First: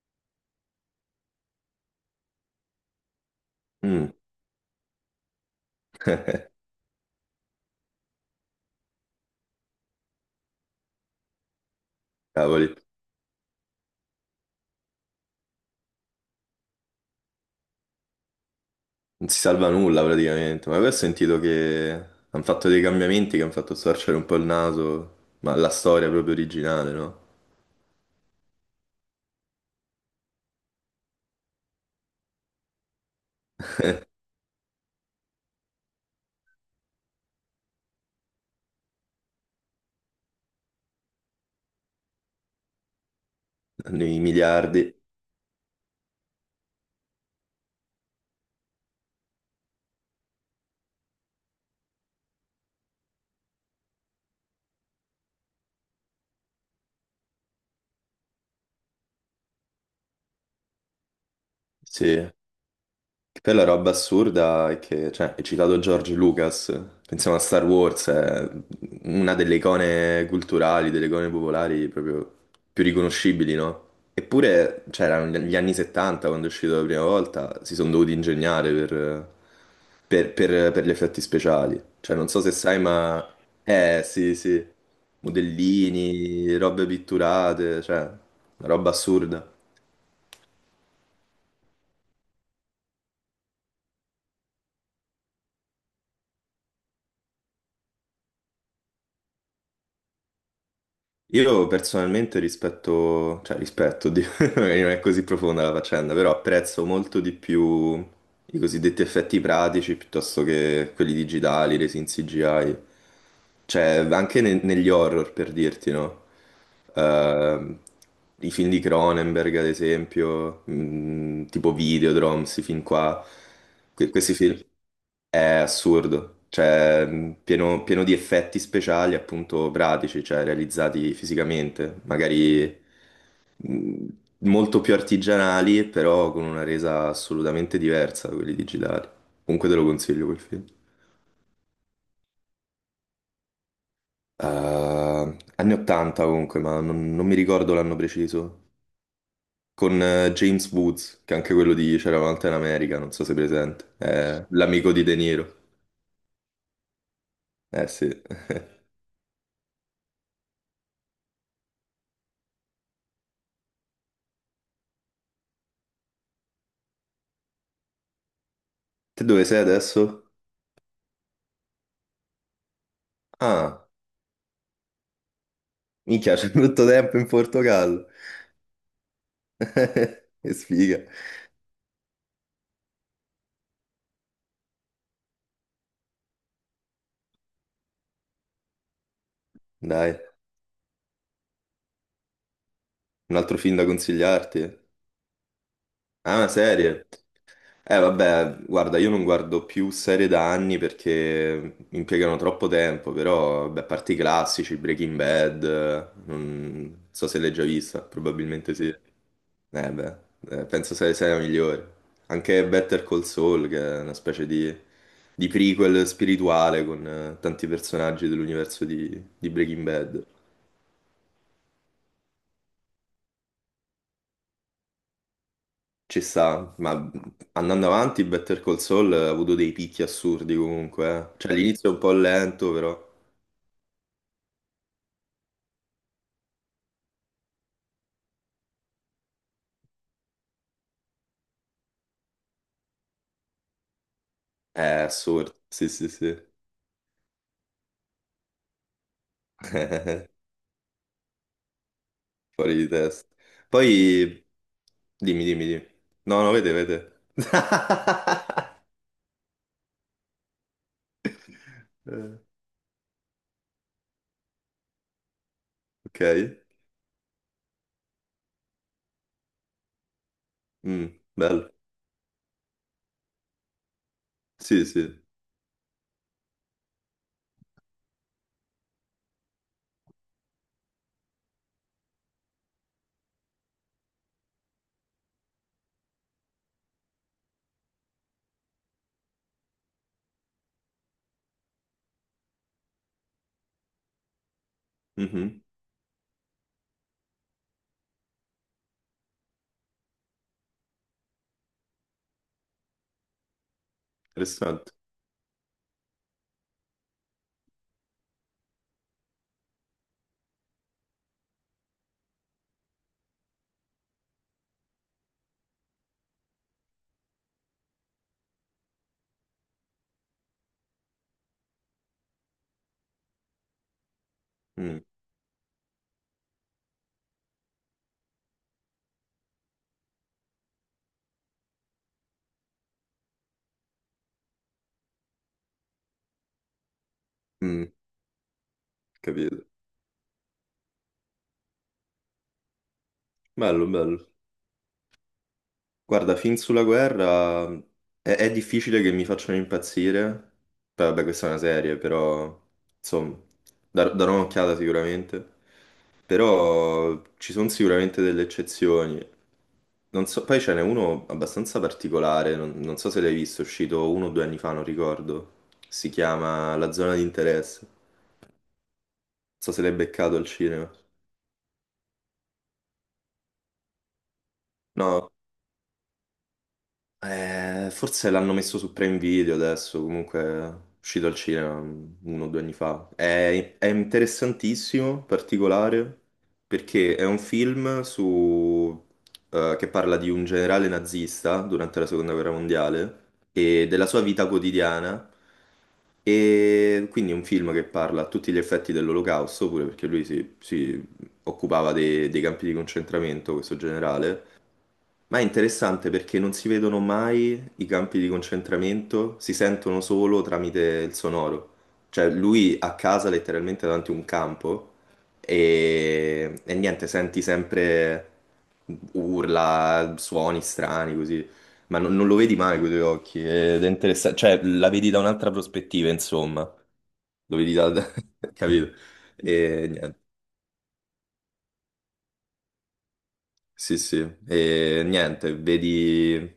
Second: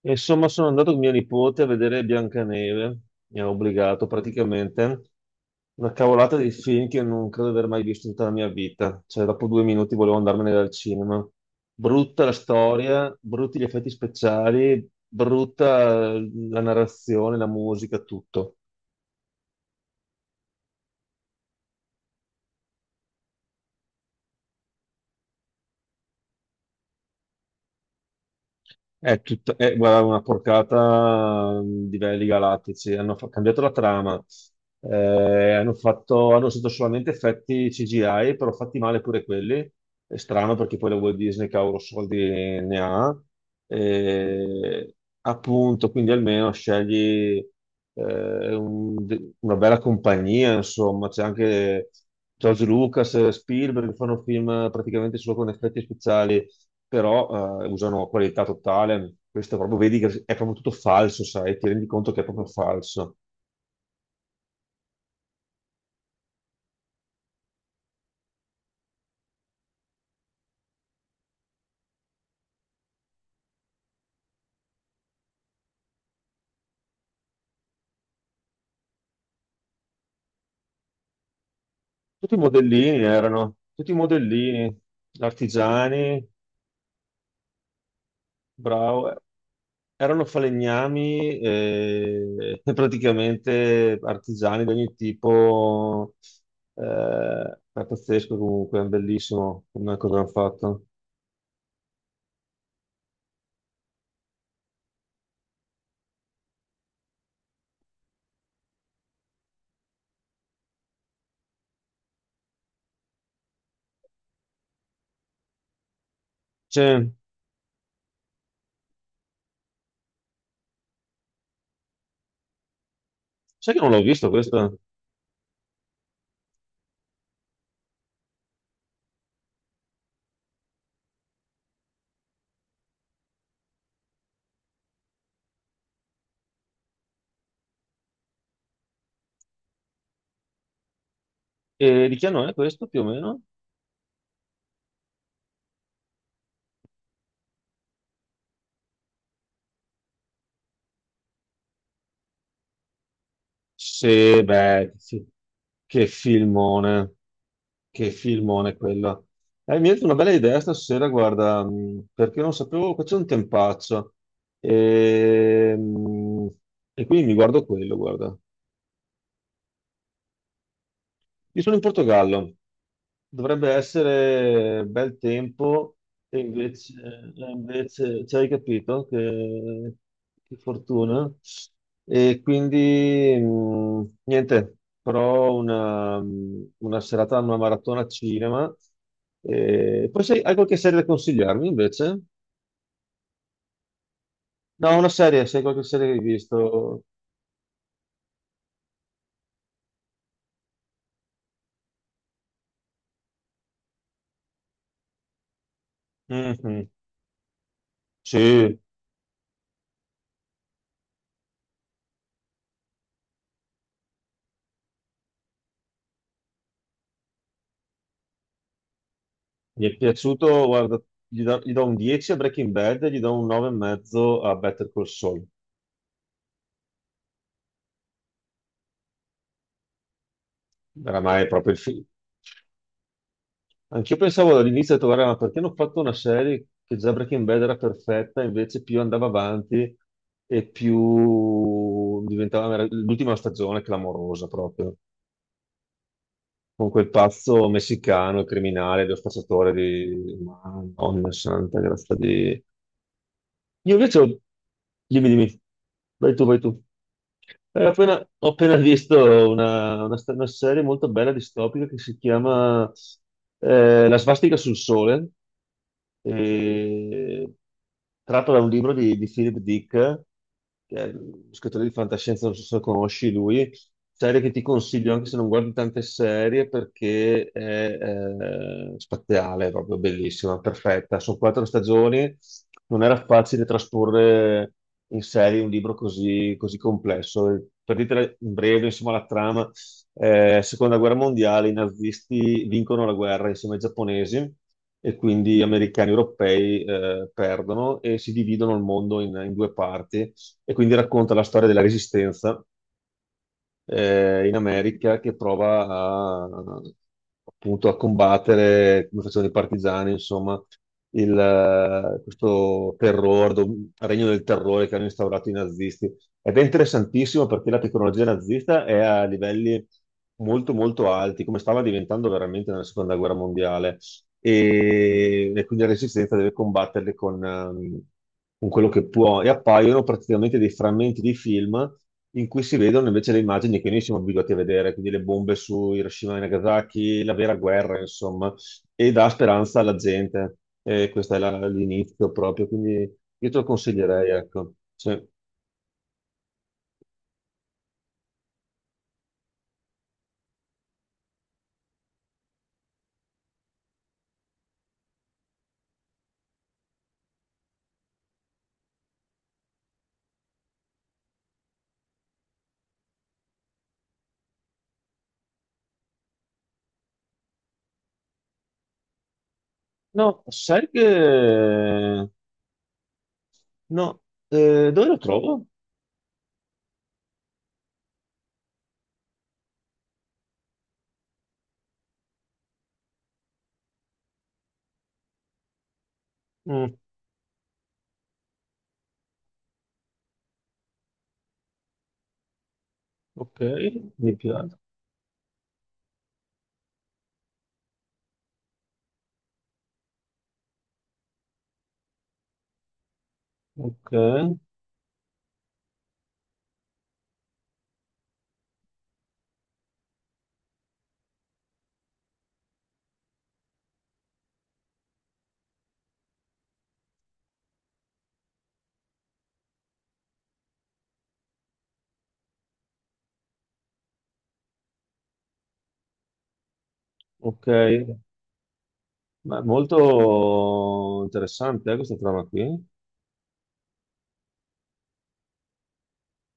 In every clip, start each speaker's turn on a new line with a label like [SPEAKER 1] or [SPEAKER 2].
[SPEAKER 1] E insomma, sono andato con mia nipote a vedere Biancaneve, mi ha obbligato
[SPEAKER 2] Mm,
[SPEAKER 1] praticamente. Una cavolata di film che non credo di aver mai visto in tutta la mia vita. Cioè, dopo 2 minuti volevo andarmene dal cinema. Brutta la
[SPEAKER 2] cavoli,
[SPEAKER 1] storia, brutti gli effetti speciali, brutta la narrazione, la musica, tutto.
[SPEAKER 2] non si salva nulla praticamente, ma poi ho sentito che hanno fatto dei cambiamenti che hanno fatto storcere un po' il naso, ma la storia proprio originale, no?
[SPEAKER 1] È tutta, è, guarda, una porcata di livelli galattici. Hanno cambiato la trama, hanno usato solamente effetti CGI, però fatti male pure quelli. È strano perché poi la Walt Disney, cavolo, soldi ne ha.
[SPEAKER 2] Nei
[SPEAKER 1] Eh,
[SPEAKER 2] miliardi,
[SPEAKER 1] appunto, quindi almeno scegli una bella compagnia, insomma. C'è anche George Lucas, Spielberg, che fanno film praticamente solo con effetti speciali, però usano qualità totale. Questo proprio vedi che è proprio tutto falso, sai, ti rendi conto che è
[SPEAKER 2] sì.
[SPEAKER 1] proprio falso.
[SPEAKER 2] Che poi la roba assurda è che, cioè, hai citato George Lucas, pensiamo a Star Wars, è una delle icone culturali, delle icone popolari proprio più riconoscibili, no? Eppure, cioè, erano gli anni 70 quando è uscito la prima volta, si sono dovuti ingegnare per, per gli effetti speciali. Cioè, non
[SPEAKER 1] Tutti i
[SPEAKER 2] so se sai,
[SPEAKER 1] modellini
[SPEAKER 2] ma.
[SPEAKER 1] erano, tutti i
[SPEAKER 2] Sì, sì,
[SPEAKER 1] modellini, artigiani,
[SPEAKER 2] modellini, robe pitturate, cioè, una roba
[SPEAKER 1] bravo,
[SPEAKER 2] assurda.
[SPEAKER 1] erano falegnami, e praticamente artigiani di ogni tipo. Eh, è pazzesco comunque, è bellissimo come cosa hanno fatto.
[SPEAKER 2] Io personalmente rispetto, cioè rispetto, oddio, magari non è così profonda la faccenda, però apprezzo molto di più i cosiddetti effetti pratici piuttosto che quelli digitali, resi in CGI. Cioè, anche negli horror, per dirti, no?
[SPEAKER 1] Cioè,
[SPEAKER 2] Ehm, I film di Cronenberg, ad esempio, tipo Videodrome, questi film qua.
[SPEAKER 1] sai che non l'ho
[SPEAKER 2] Que-
[SPEAKER 1] visto
[SPEAKER 2] questi film,
[SPEAKER 1] questo?
[SPEAKER 2] è assurdo, cioè pieno, pieno di effetti speciali appunto pratici, cioè realizzati fisicamente, magari mh, molto più artigianali, però con una resa assolutamente diversa da quelli digitali. Comunque te lo consiglio quel film.
[SPEAKER 1] E di che anno è questo più o meno?
[SPEAKER 2] Anni 80 comunque, ma non mi ricordo l'anno preciso. Con James Woods, che è anche quello di C'era una volta in America, non so se è presente.
[SPEAKER 1] Sì,
[SPEAKER 2] È
[SPEAKER 1] beh,
[SPEAKER 2] l'amico di De
[SPEAKER 1] sì.
[SPEAKER 2] Niro.
[SPEAKER 1] Che filmone,
[SPEAKER 2] Eh sì.
[SPEAKER 1] che filmone quello. Mi è venuta una bella idea stasera, guarda, perché non sapevo, qua c'è un tempaccio. E, mh, e quindi mi guardo quello, guarda.
[SPEAKER 2] Te dove sei adesso?
[SPEAKER 1] Io sono in Portogallo. Dovrebbe
[SPEAKER 2] Ah.
[SPEAKER 1] essere bel tempo
[SPEAKER 2] Minchia,
[SPEAKER 1] e
[SPEAKER 2] c'è tutto
[SPEAKER 1] invece,
[SPEAKER 2] tempo in Portogallo.
[SPEAKER 1] hai capito? che,
[SPEAKER 2] Che
[SPEAKER 1] che
[SPEAKER 2] sfiga.
[SPEAKER 1] fortuna. E quindi niente, però una serata, una maratona cinema. E
[SPEAKER 2] Dai,
[SPEAKER 1] poi hai qualche serie da consigliarmi invece?
[SPEAKER 2] un altro film da consigliarti.
[SPEAKER 1] No, una serie, se hai qualche serie che hai
[SPEAKER 2] Ah, una
[SPEAKER 1] visto.
[SPEAKER 2] serie. Eh vabbè, guarda, io non guardo più serie da anni perché impiegano troppo tempo, però, beh, a parte i classici, Breaking Bad,
[SPEAKER 1] Mhm.
[SPEAKER 2] non so se l'hai già vista,
[SPEAKER 1] Sì,
[SPEAKER 2] probabilmente
[SPEAKER 1] mi
[SPEAKER 2] sì. Eh beh, penso sia la migliore. Anche Better Call Saul, che è una specie di prequel spirituale con tanti personaggi dell'universo di Breaking
[SPEAKER 1] è
[SPEAKER 2] Bad.
[SPEAKER 1] piaciuto, guarda, gli do un 10 a Breaking Bad e gli do un 9,5 a Better Call Saul.
[SPEAKER 2] Ci sta, ma andando avanti, Better Call Saul ha avuto dei picchi assurdi comunque.
[SPEAKER 1] Oramai è
[SPEAKER 2] Cioè
[SPEAKER 1] proprio il
[SPEAKER 2] all'inizio è un
[SPEAKER 1] film.
[SPEAKER 2] po' lento, però.
[SPEAKER 1] Anch'io pensavo all'inizio, ho detto, "Guarda, ma perché hanno fatto una serie, che già Breaking Bad era perfetta?". Invece più andava avanti e più diventava l'ultima stagione è clamorosa
[SPEAKER 2] È
[SPEAKER 1] proprio,
[SPEAKER 2] assurdo, sì, sì, sì.
[SPEAKER 1] con quel pazzo messicano, il criminale, lo spacciatore di... Ma, Madonna santa, grazie di...
[SPEAKER 2] Fuori di testa.
[SPEAKER 1] Io invece ho...
[SPEAKER 2] Poi,
[SPEAKER 1] Dimmi,
[SPEAKER 2] dimmi,
[SPEAKER 1] dimmi.
[SPEAKER 2] dimmi, dimmi.
[SPEAKER 1] Vai
[SPEAKER 2] No,
[SPEAKER 1] tu,
[SPEAKER 2] no,
[SPEAKER 1] vai tu.
[SPEAKER 2] vede, vede.
[SPEAKER 1] Ho appena visto una serie molto bella distopica che si
[SPEAKER 2] Eh,
[SPEAKER 1] chiama La svastica sul sole,
[SPEAKER 2] Ok.
[SPEAKER 1] eh, tratto da un libro di Philip Dick, che è
[SPEAKER 2] Mm,
[SPEAKER 1] uno
[SPEAKER 2] bello.
[SPEAKER 1] scrittore di fantascienza, non so se lo conosci lui. Serie che ti
[SPEAKER 2] Sì,
[SPEAKER 1] consiglio
[SPEAKER 2] sì.
[SPEAKER 1] anche se non guardi tante serie, perché è spaziale, è proprio bellissima, perfetta. Sono quattro stagioni. Non era facile trasporre in serie un libro così, così complesso. Per dirtela in breve, insomma, la trama: seconda guerra mondiale, i nazisti vincono la guerra insieme ai giapponesi, e
[SPEAKER 2] Mhm.
[SPEAKER 1] quindi americani e europei perdono e si dividono il mondo in due parti. E quindi racconta la storia della resistenza in
[SPEAKER 2] Interessante.
[SPEAKER 1] America, che appunto a combattere, come facevano i partigiani, insomma, questo terrore, regno del terrore che hanno instaurato i nazisti. Ed è interessantissimo perché la tecnologia nazista è a livelli molto molto alti, come stava diventando veramente nella seconda guerra mondiale.
[SPEAKER 2] Mm,
[SPEAKER 1] E quindi la resistenza deve combatterle con quello che può, e appaiono praticamente dei frammenti di film in cui si vedono invece le immagini che noi siamo abituati a vedere, quindi le bombe su Hiroshima e Nagasaki, la vera
[SPEAKER 2] mm.
[SPEAKER 1] guerra, insomma, e dà
[SPEAKER 2] Capito.
[SPEAKER 1] speranza alla gente. E questo è l'inizio proprio, quindi io te lo
[SPEAKER 2] Bello, bello.
[SPEAKER 1] consiglierei, ecco. Sì.
[SPEAKER 2] Guarda, film sulla guerra è difficile che mi facciano impazzire. Beh, vabbè, questa è una serie, però insomma, darò un'occhiata sicuramente. Però ci sono sicuramente delle eccezioni. Non so, poi ce n'è uno abbastanza particolare, non so se l'hai visto, è uscito uno o due anni fa, non ricordo. Si chiama La zona di interesse. Non so se l'hai beccato
[SPEAKER 1] No,
[SPEAKER 2] al
[SPEAKER 1] sai
[SPEAKER 2] cinema.
[SPEAKER 1] che... No, dove lo
[SPEAKER 2] No,
[SPEAKER 1] trovo?
[SPEAKER 2] Forse l'hanno messo su Prime Video adesso, comunque è uscito al cinema uno o due anni fa. È interessantissimo, particolare,
[SPEAKER 1] Mm,
[SPEAKER 2] perché è un film che parla di un generale nazista durante la Seconda Guerra Mondiale
[SPEAKER 1] ok,
[SPEAKER 2] e della sua
[SPEAKER 1] mi
[SPEAKER 2] vita
[SPEAKER 1] piace.
[SPEAKER 2] quotidiana. E quindi è un film che parla a tutti gli effetti dell'Olocausto, pure perché lui si occupava dei campi di concentramento, questo
[SPEAKER 1] Ok,
[SPEAKER 2] generale, ma è interessante perché non si vedono mai i campi di concentramento, si sentono solo tramite il sonoro. Cioè lui a casa letteralmente davanti a un campo e niente, senti sempre urla, suoni strani così, ma non lo vedi mai con i tuoi occhi ed è interessante, cioè la vedi da un'altra prospettiva, insomma, lo
[SPEAKER 1] ok.
[SPEAKER 2] vedi da capito?
[SPEAKER 1] Beh,
[SPEAKER 2] E niente.
[SPEAKER 1] molto interessante, questa trama qui.
[SPEAKER 2] Sì, sì, e niente, vedi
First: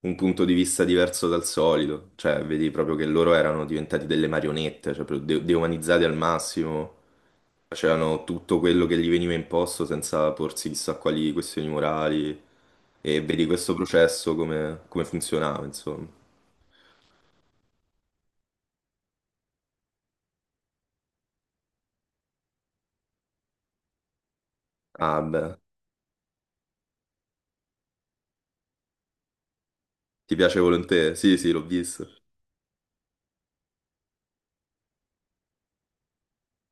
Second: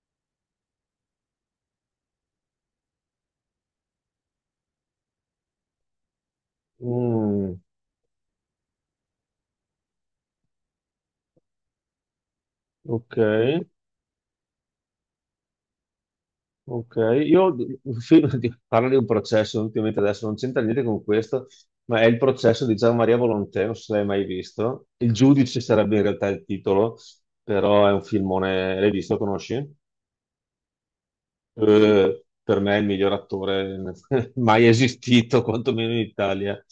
[SPEAKER 2] un punto di vista diverso dal solito, cioè vedi proprio che loro erano diventati delle marionette, cioè proprio deumanizzati al massimo,
[SPEAKER 1] Mm,
[SPEAKER 2] facevano tutto quello che gli veniva imposto senza porsi chissà quali questioni morali,
[SPEAKER 1] ok,
[SPEAKER 2] e vedi questo processo come funzionava, insomma.
[SPEAKER 1] ok. Io parlo di un processo, ultimamente. Adesso non c'entra niente con questo, ma è il processo di Gian Maria Volontè, non so se l'hai mai visto. Il
[SPEAKER 2] Ah, beh,
[SPEAKER 1] giudice sarebbe in realtà il titolo, però è un filmone. L'hai visto? Conosci?
[SPEAKER 2] ti piace Volonté? Sì, sì, l'ho visto.
[SPEAKER 1] Per me è il miglior attore mai esistito, quantomeno in Italia.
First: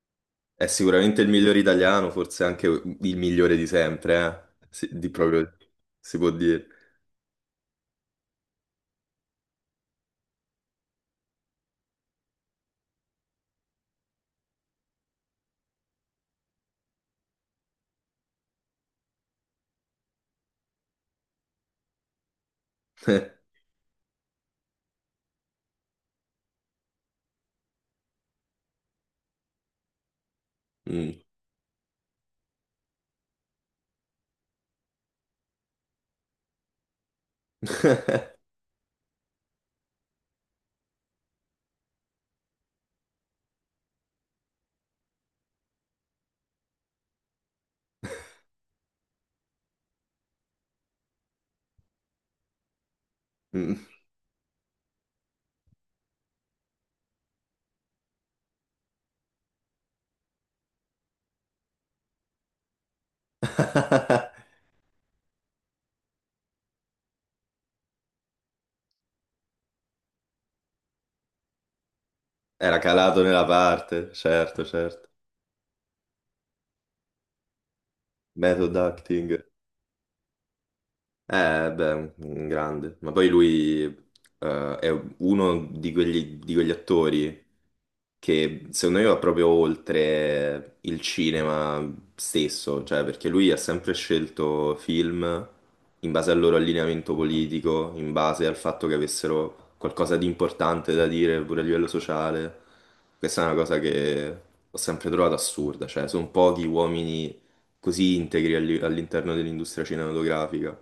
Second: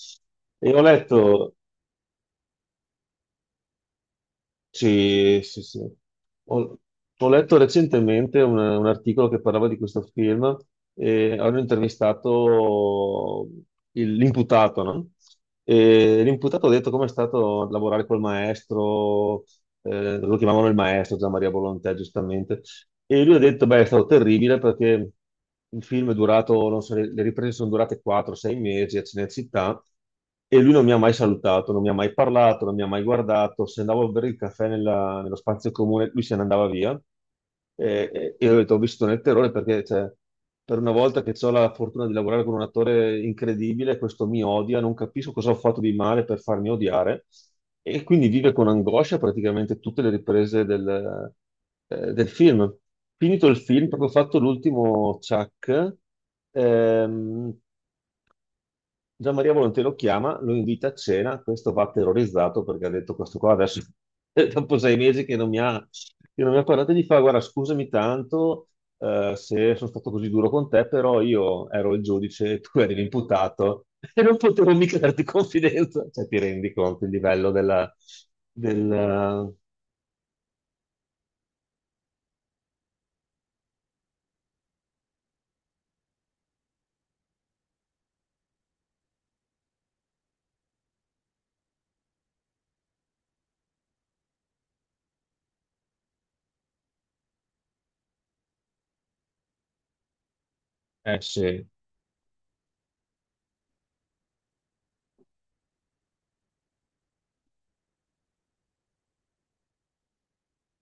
[SPEAKER 2] È
[SPEAKER 1] E ho
[SPEAKER 2] sicuramente il
[SPEAKER 1] letto.
[SPEAKER 2] migliore italiano, forse anche il migliore di sempre, eh? Sì, di
[SPEAKER 1] Sì,
[SPEAKER 2] proprio
[SPEAKER 1] sì, sì.
[SPEAKER 2] si può dire.
[SPEAKER 1] Ho, ho letto recentemente un articolo che parlava di questo film, e hanno intervistato l'imputato, no? E l'imputato ha detto com'è stato lavorare col maestro. Lo chiamavano il maestro, Gian Maria Volontè, giustamente. E lui ha detto, beh, è stato terribile, perché il film è durato, non so, le riprese sono durate 4-6 mesi a Cinecittà, e lui non mi ha mai
[SPEAKER 2] Mm.
[SPEAKER 1] salutato, non mi ha mai parlato, non mi ha mai guardato. Se andavo a bere il caffè nello spazio comune, lui se ne andava via. E io ho detto, ho visto nel terrore, perché cioè, per una volta che ho la fortuna di lavorare con un attore incredibile, questo mi odia, non capisco cosa ho fatto di male per farmi odiare. E quindi vive con angoscia praticamente tutte le riprese del film. Finito il
[SPEAKER 2] Mm.
[SPEAKER 1] film, proprio fatto l'ultimo Chuck, ehm, Gian Maria Volonté lo chiama, lo invita a cena. Questo va terrorizzato, perché ha detto, "questo qua adesso, dopo 6 mesi che non mi ha parlato", e gli fa, "guarda, scusami tanto, se sono stato così duro con te, però io ero il giudice e tu
[SPEAKER 2] Era
[SPEAKER 1] eri
[SPEAKER 2] calato nella
[SPEAKER 1] l'imputato"
[SPEAKER 2] parte,
[SPEAKER 1] "e non
[SPEAKER 2] certo,
[SPEAKER 1] potevo mica
[SPEAKER 2] certo.
[SPEAKER 1] darti confidenza". Cioè, ti rendi conto il livello della...
[SPEAKER 2] Method acting.
[SPEAKER 1] del-
[SPEAKER 2] Beh, un grande. Ma poi lui è uno di quegli attori che secondo me va proprio oltre il cinema stesso, cioè perché lui ha sempre scelto film in base al loro allineamento politico, in base al fatto che avessero qualcosa di importante da dire pure a
[SPEAKER 1] sì.
[SPEAKER 2] livello sociale. Questa è una cosa che ho sempre trovato assurda, cioè sono pochi uomini così integri all'interno dell'industria cinematografica,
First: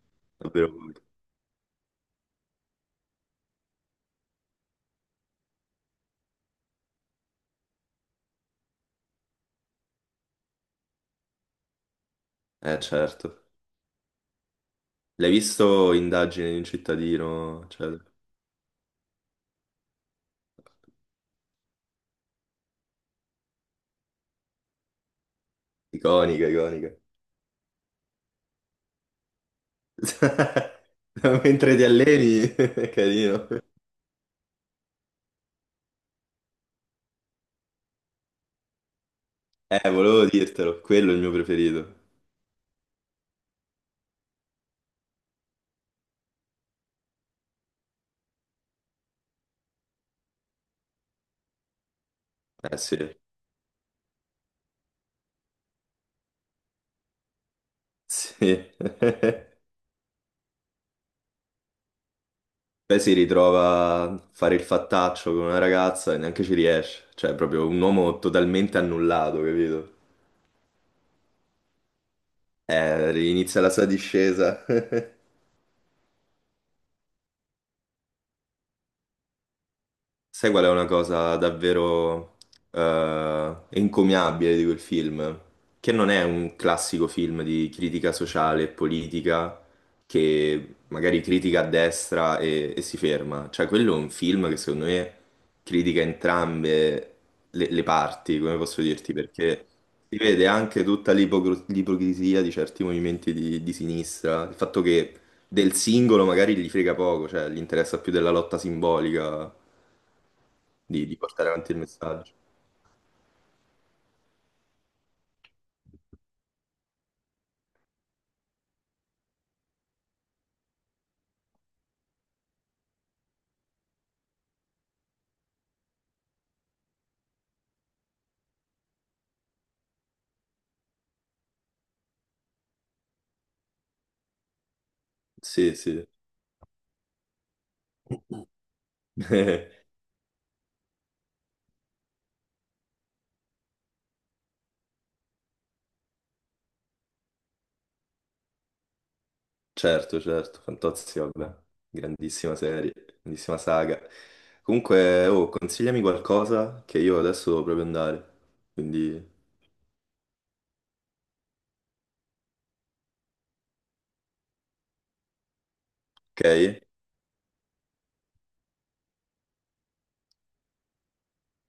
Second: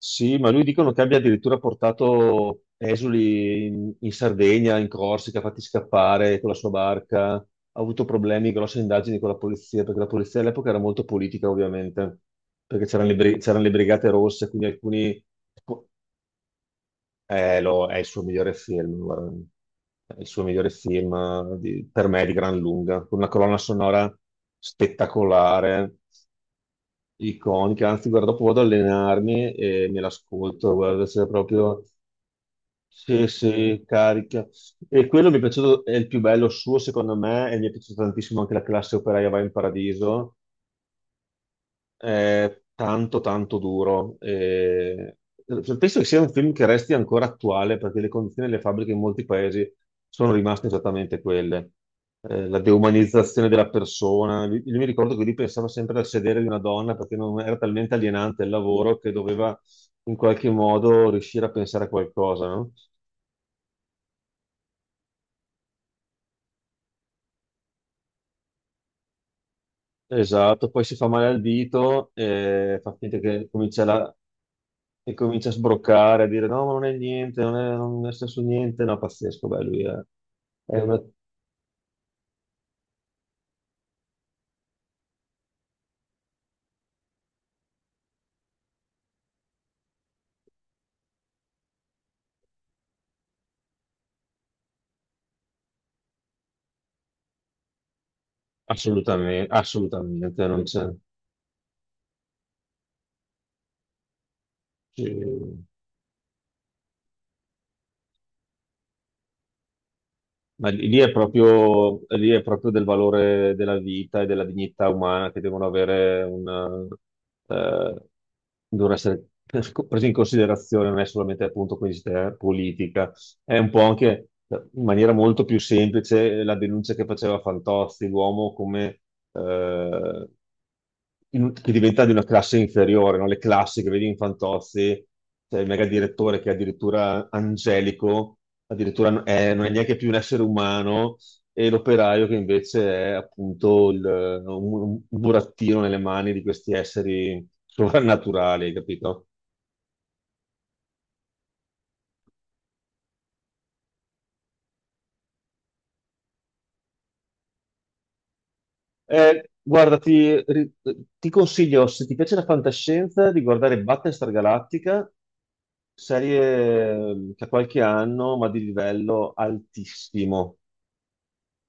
[SPEAKER 1] Sì, ma lui
[SPEAKER 2] davvero
[SPEAKER 1] dicono
[SPEAKER 2] pochi.
[SPEAKER 1] che abbia addirittura portato esuli in Sardegna, in Corsica, fatti scappare con la sua barca. Ha avuto problemi, grosse indagini con la polizia, perché la polizia all'epoca era molto politica, ovviamente,
[SPEAKER 2] Eh
[SPEAKER 1] perché c'erano
[SPEAKER 2] certo.
[SPEAKER 1] c'erano le Brigate Rosse, quindi alcuni...
[SPEAKER 2] L'hai visto Indagine di un cittadino? Cioè,
[SPEAKER 1] È il suo migliore film, guarda. È il suo migliore film, per me di gran lunga, con una colonna sonora spettacolare.
[SPEAKER 2] iconica, iconica.
[SPEAKER 1] Iconica, anzi, guarda, dopo vado ad allenarmi e me l'ascolto, guarda, se
[SPEAKER 2] Mentre
[SPEAKER 1] proprio
[SPEAKER 2] ti alleni, è
[SPEAKER 1] se,
[SPEAKER 2] carino.
[SPEAKER 1] se carica. E quello mi è piaciuto, è il più bello suo, secondo me, e mi è piaciuta tantissimo anche la classe operaia va in
[SPEAKER 2] Volevo
[SPEAKER 1] paradiso.
[SPEAKER 2] dirtelo, quello è il mio preferito.
[SPEAKER 1] È tanto, tanto duro. Penso che sia un film che resti ancora attuale, perché le condizioni delle fabbriche in molti paesi sono rimaste esattamente quelle. La
[SPEAKER 2] Eh sì,
[SPEAKER 1] deumanizzazione della persona. Io mi ricordo che lui pensava sempre al sedere di una donna, perché non era talmente alienante il
[SPEAKER 2] sì.
[SPEAKER 1] lavoro, che
[SPEAKER 2] Poi
[SPEAKER 1] doveva in qualche modo riuscire a pensare a qualcosa, no?
[SPEAKER 2] si ritrova a fare il fattaccio con una ragazza e neanche ci riesce. Cioè, è proprio un uomo totalmente annullato, capito?
[SPEAKER 1] Esatto, poi si fa male al dito, fa finta che
[SPEAKER 2] Inizia la
[SPEAKER 1] comincia
[SPEAKER 2] sua discesa.
[SPEAKER 1] e comincia a sbroccare, a dire no, ma non è niente, non è stesso niente, no, pazzesco. Beh, lui è,
[SPEAKER 2] Sai qual è
[SPEAKER 1] è
[SPEAKER 2] una
[SPEAKER 1] una-
[SPEAKER 2] cosa davvero encomiabile di quel film? Che non è un classico film di critica sociale e politica che magari critica a destra e si ferma. Cioè, quello è un film che secondo me critica entrambe le parti, come posso dirti,
[SPEAKER 1] assolutamente,
[SPEAKER 2] perché si
[SPEAKER 1] assolutamente,
[SPEAKER 2] vede
[SPEAKER 1] non
[SPEAKER 2] anche
[SPEAKER 1] c'è.
[SPEAKER 2] tutta l'ipocrisia di certi movimenti di sinistra, il fatto
[SPEAKER 1] Sì.
[SPEAKER 2] che del singolo magari gli frega poco, cioè gli interessa più della lotta simbolica
[SPEAKER 1] Ma lì lì
[SPEAKER 2] di,
[SPEAKER 1] è
[SPEAKER 2] di portare avanti il
[SPEAKER 1] proprio, lì
[SPEAKER 2] messaggio.
[SPEAKER 1] è proprio del valore della vita e della dignità umana, che eh, devono essere presi in considerazione, non è solamente, appunto, questa politica. È un po' anche, in maniera molto più semplice, la denuncia che faceva Fantozzi, l'uomo come, eh, che diventa di una classe inferiore, no? Le classi che vedi in Fantozzi, cioè il
[SPEAKER 2] Sì,
[SPEAKER 1] mega
[SPEAKER 2] sì,
[SPEAKER 1] direttore che è addirittura angelico, addirittura non è neanche più un essere umano, e l'operaio che invece è, appunto, un, un burattino nelle mani di questi esseri sovrannaturali, capito?
[SPEAKER 2] certo, certo, Fantozzi, vabbè, grandissima serie, grandissima saga. Comunque, oh, consigliami qualcosa che io adesso devo proprio andare, quindi,
[SPEAKER 1] Guarda, ti consiglio, se ti piace la fantascienza, di guardare Battlestar Galactica,
[SPEAKER 2] ok?
[SPEAKER 1] serie, che ha qualche anno, ma di livello altissimo.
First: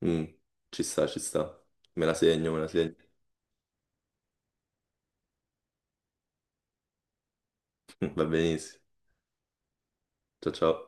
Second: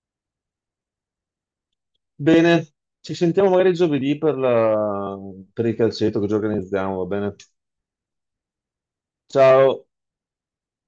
[SPEAKER 2] Mm, ci sta, me
[SPEAKER 1] Bene,
[SPEAKER 2] la segno,
[SPEAKER 1] ci sentiamo magari giovedì per per il calcetto che ci organizziamo, va bene?
[SPEAKER 2] va benissimo,
[SPEAKER 1] Ciao!
[SPEAKER 2] ciao ciao.